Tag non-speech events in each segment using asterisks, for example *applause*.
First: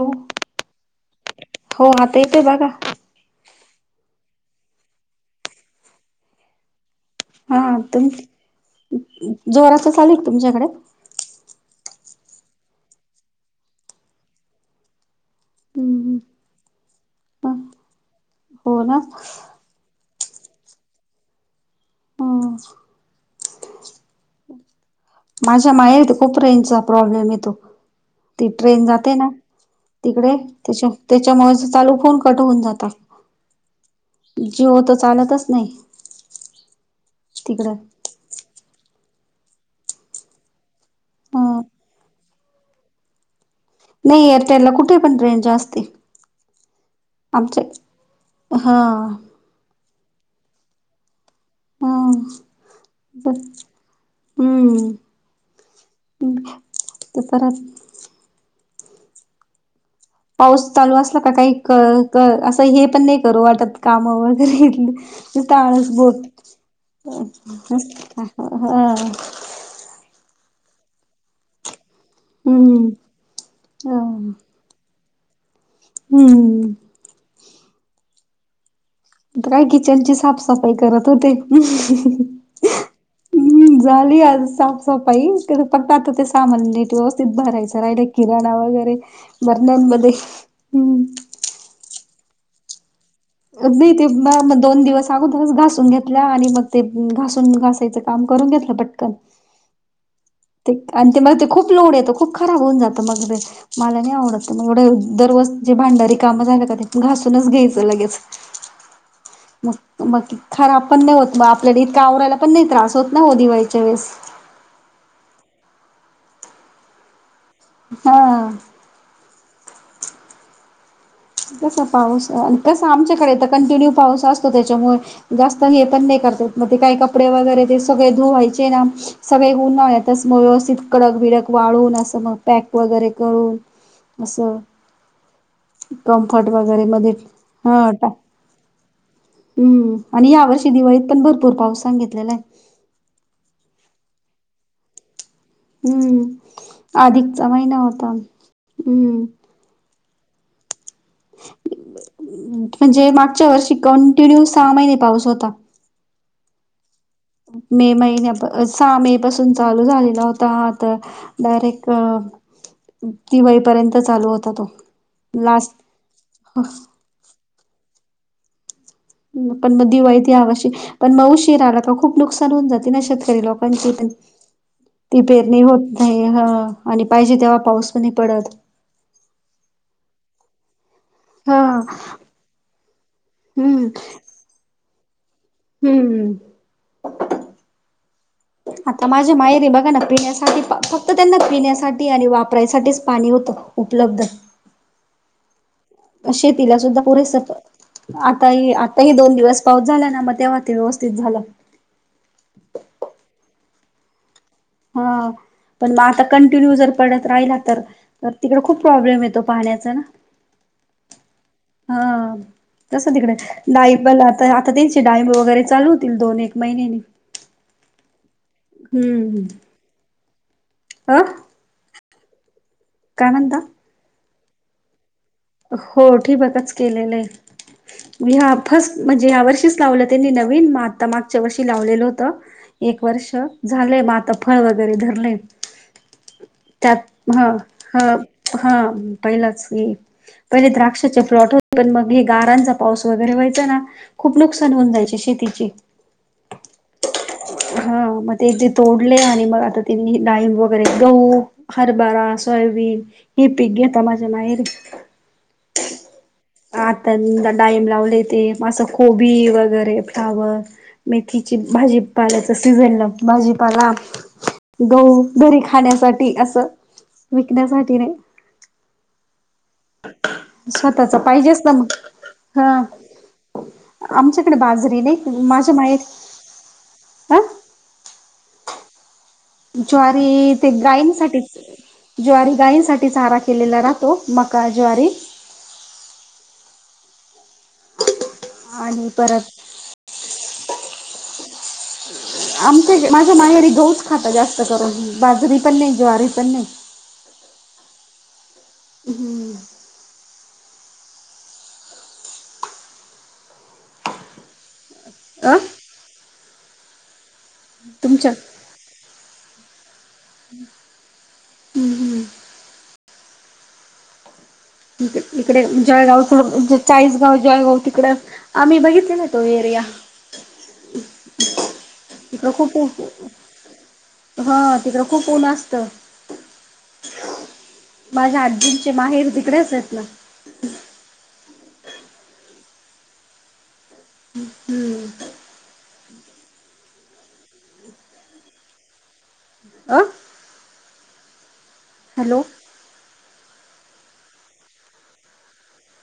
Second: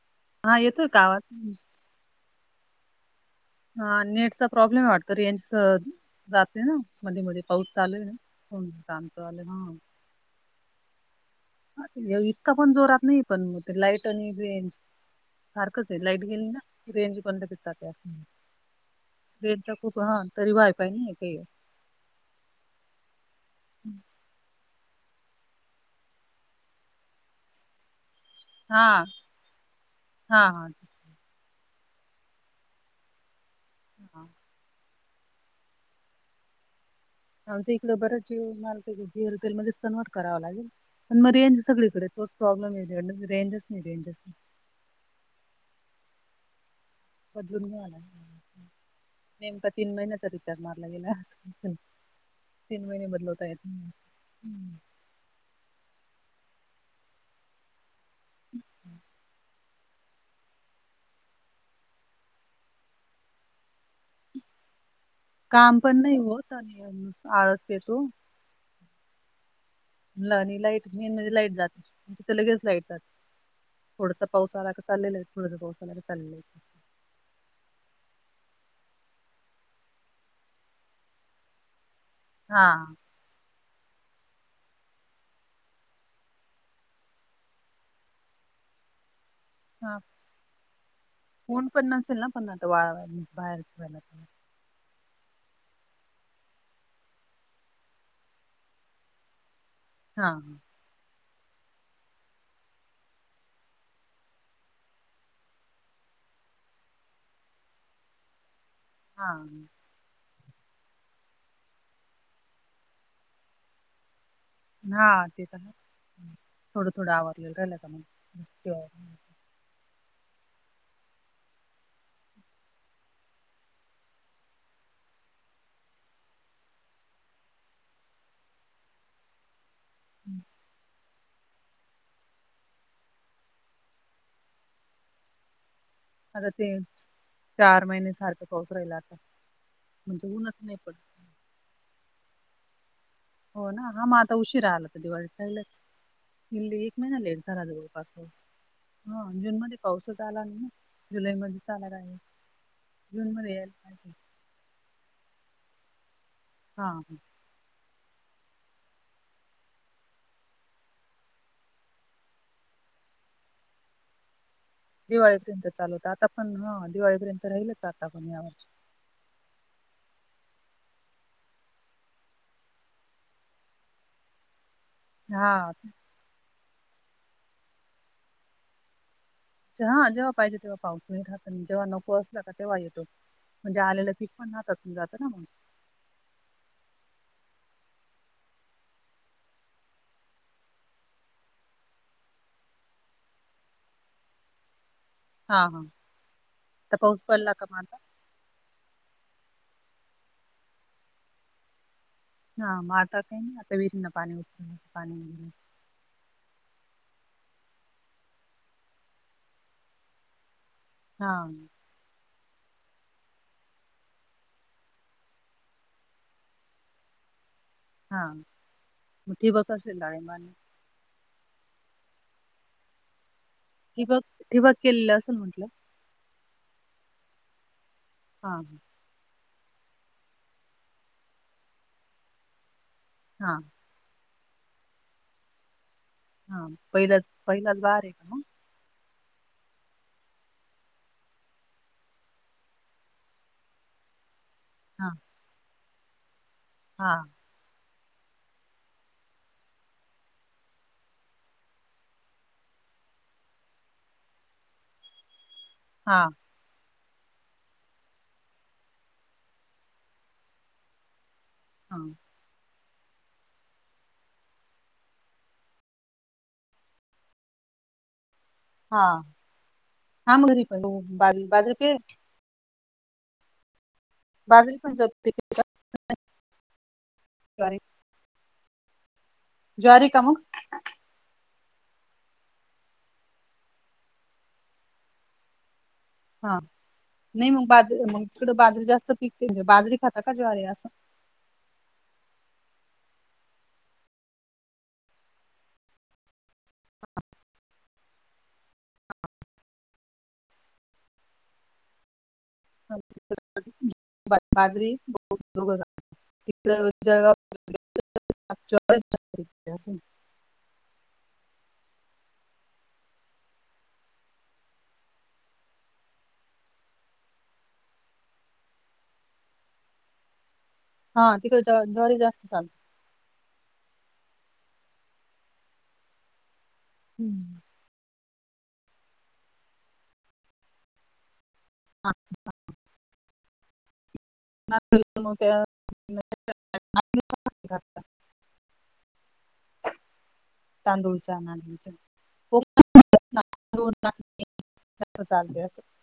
हो हा येतोय कावाात हो आता येते बघा हा नेटचा प्रॉब्लेम वाटत रेंज जात ते ना मध्ये मध्ये हा पाऊस चालू आहे तुम ना को चांचं आलं हा जोराच चालू तुमच्याकडे इतका पण जोरात नाही पणग ते लाईट आणि व्रेंज सारखंच आहे हम्म लाईट घेईल ना रेंज पण ते चाक असणार हो ना वे खूप ह तरी वायपाय नाही काही ह हम्म माझ्या मायेत खपराेनचा प्रॉब्लेम येतो ती ट्रेन हा जाते ना तिकडे हा हा त्याच्या त्याच्यामुळेच चालू फोन कट होून जातात हा जिओ तर चालतच नाही तिकड आमच इकडे बरच ज ज रिटल मध्ये कन्वर्ट करावं लागेल आणि मग रेंज ह सगळीकडे तोच प्रॉब्लेम आहे रेंज नाही एअरटेल ला कुठे पण टेन जास्ते बदलूनला नेमका तीन महिन तर रिचर मारला गेला हा तीन महिने बदलवता येतम् ् ते पर अम्म् पाऊस चालू असला का काही असं हे पण नाही करू वाटत काम वगैरे त काम काणस पण नाही बोत होत आणि नुसतं आळस येतो हा ल नाही लाईट मेन म्हणजे लाईट जात म्हणे ते लगेच ला हम्म यतात ह थोडसा पाऊस आला का चाललेला थोड पाजऊस आला का चाललेला नाही हम्म काय किचनची साफसफाई करत होते हा हम्म झाली आज साफसफाई तर फक्त आता ते सामान नेट व्यवस्थित भरायचं राहिलं किराणा वगैरे बरण्यांमध्ये हम्म कोण पण असेल ना पण आता वावा ते म दोन दिवस अगोदरच घासून घेतल्या आणि मग ते घासून घासायचं काम करून घेतलं पटकन हा ह ते आणि ते मग ते खूप लोड येतं खूप खराब होऊन जातं मग ते मला नाही आवडत मग एढ दरवज जे भांडारी काम झालं का तेून घासूनच घ्यायचं लगेच *inaudible* हा मग मग खराब पण नाही होतग आपल्याला इतक आवरायला पण नाही त्रास होत ना हो दिवाळीच्या वेळेस हा ते तर ना थोडं थोडं आवरलेलं राहिल का मग हा कसा पाऊस कस आमच्याकडे तर कंटिन्यू पाऊस असतो त्याच्यामुळे जास्त हे पण नाही करतात मग ते काही कपडे वगैरे ते सगळे धुवायचे ना सगळे उन्हात च हम्म. मग व्यवस्थित कडक बिडक वाळून असं मग पॅक वगैरे करून असं कम्फर्ट आता ते वगैरे मध्ये हा चार टा महिने सारखा पाऊस राहील आता हम्म म्हणजे आणि या ऊनच वर्षी नाही पडत. दिवाळीत पण भरपूर पाऊस सांगितलेला आहे. हो ना हा म आता उशीरा आला कधीलाच हम्म इल् एक महिना लेट अधिकचा झाला महिना पाा होता हम्म जून मध्ये पाऊसच आला नाही ना. जुलै मध्येच आला काय म्हणजे जून मागच्या मध्ये यायला वर्षी पाहिजे. कंटिन्यू सहा महिने पाऊस होता. हा ह मे महिन्या सहा मे पासून चालू झालेला होता आता डायरेक्ट अ दिवाळीपर्यंत चालू होता तो. दिवाळीपर्यंत लास्ट चालू होता आता पण ह दिवाळीपर्यंत राहिलच आता आपण या वर्ष पण मग दिवाळीती ह्या वर्षी पण म उशीरा आला का खूप नुकसान होऊन जात ना शेतकरी लोकांची पण ती पेरणी हा होत नाही ह आणि पाहिजे तेव्हा पाऊस पण नाही पडत हा जेव्हा पाहिजे तेव्हा पाऊस म राह हा जेव्हा नको असला का तेव्हा येतो म्हणजे हम्म आलेलं पिक हातातून जात ना मग हम्म हम्म आता माझ्या माहेरी बघा ना पिण्यासाठी फक्त त्यांना पिण्यासाठी आणि वापरायसाठीच पाणी होतं. उपलब्ध हा हा शेतीला आता सुद्धा पाऊस पुरेस पडला का मग आता ह आताही दोन दिवस पाऊस झाला ना मग तेव्हा ते व्यवस्थित झाल. हा म आता काय आता वरना पाणी पाणी हा. पण मग आता कंटिन्यू जर पडत राहिला तर तिकडे खूप प्रॉब्लेम येतो पाण्याचा ना *inaudible* हा हा तस तिकडे डाळींब आता आता त्यांचे डाळींब वगैरे चालू होतील दोन एक महिनेने हा ठिबक असेल डाळींबाना आ काय म्हणता? ठिबक ठिबक केलेलं असं म्हणत हो ठिबकच केलेलं आहे मी हा फस्ट म्हणजे या्या वर्षीच लावलं त्यांनी नवीन आता मागच्या वर्षी लावलेलं होत. एक वर्ष हा झालेय मात फळ वगैरे धरले. हा पहिलाच त्यात ह पहिलाच बार आहे ह का मग हा पहिलाच ये. पहिले द्राक्षाचे फ्लॉट होते पण मग हे गारांचा पाऊस वगैरे व्हायचा ना. खूप नुकसान होऊन हा जायचे शेतीचे. हा मग ते एक जे तोडले आणि मग आता त डाईम वगैरे गहू. हरभरा सोयाबीन हे पीक घेता माझ्या माहेरी. हा. आता डाळींब लावले ते असं कोबी वगैरे फ्लावर. मेथीची भाजी हा पाल्याचा सीझनला. भाजीपाला, गहू घरी खाण्यासाठी असं. विकण्यासाठी नाही. हा हा स्वतःचा पाहिजेच ना मग *unintelligible* हा आमच्याकडे पण बाजरी जप नाही केली माझ्या माहेरी. हा सरी. *unintelligible* का मग ज्वारी ते गायंसाठीच. ज्वारी गायींसाठीच चारा केलेला राहतो मका, ज्वारी. हा नाही मग बाजरी मग तिकड बाजरी आणि जास्त पिकते परत म्हजे बाजरी खाता का ज्वारी असं. आमच्या माझ्या माहेरी गहुच खाता जास्त करून बाजरी पण नाही, ज्वारी पण नाही. हम्म. बाजरी अ त. *unintelligible* तुमच्या. ो *unintelligible* हम् *unintelligible* हम्म हम्म. इकडे, इकडे जळगाव सोडून चाळीसगाव, जळगाव तिकड. आम्ही बघितलेला तो एरिया. हा तिकडच्या भागात ज्वारी जास्त तिकडं चालत. खूप हा तिकडं खूप उन्ह असतं. हम्म. माझ्या आजींचे माहेर तिकडेच आहेत ना. हां ह *unintelligible* हम्म *unintelligible* अ तांदूळच्या नागलीच्या. हॅलो. हो, चालते अस. *unintelligible*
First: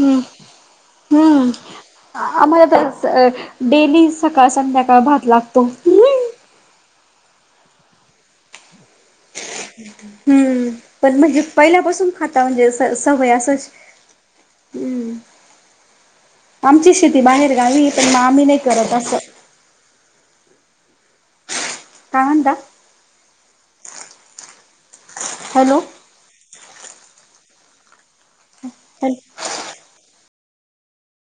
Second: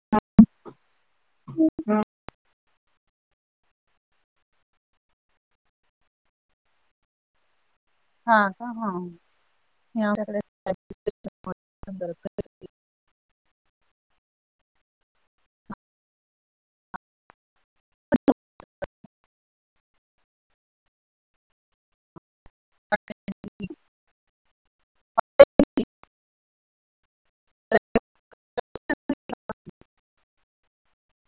हम्म. हम्म आम्हाला डेली सकाळ, संध्याकाळ भात लागतो. हा का हा ह. हम्म पण म्हणजे पहिल्यापासून खाता म्हणजे सवय असं हम्म. ळ आमची शेती बाहेर गावी पण मग आम्ही नाही करत असं. काय म्हणता. *unintelligible* हॅलो. अ *unintelligible*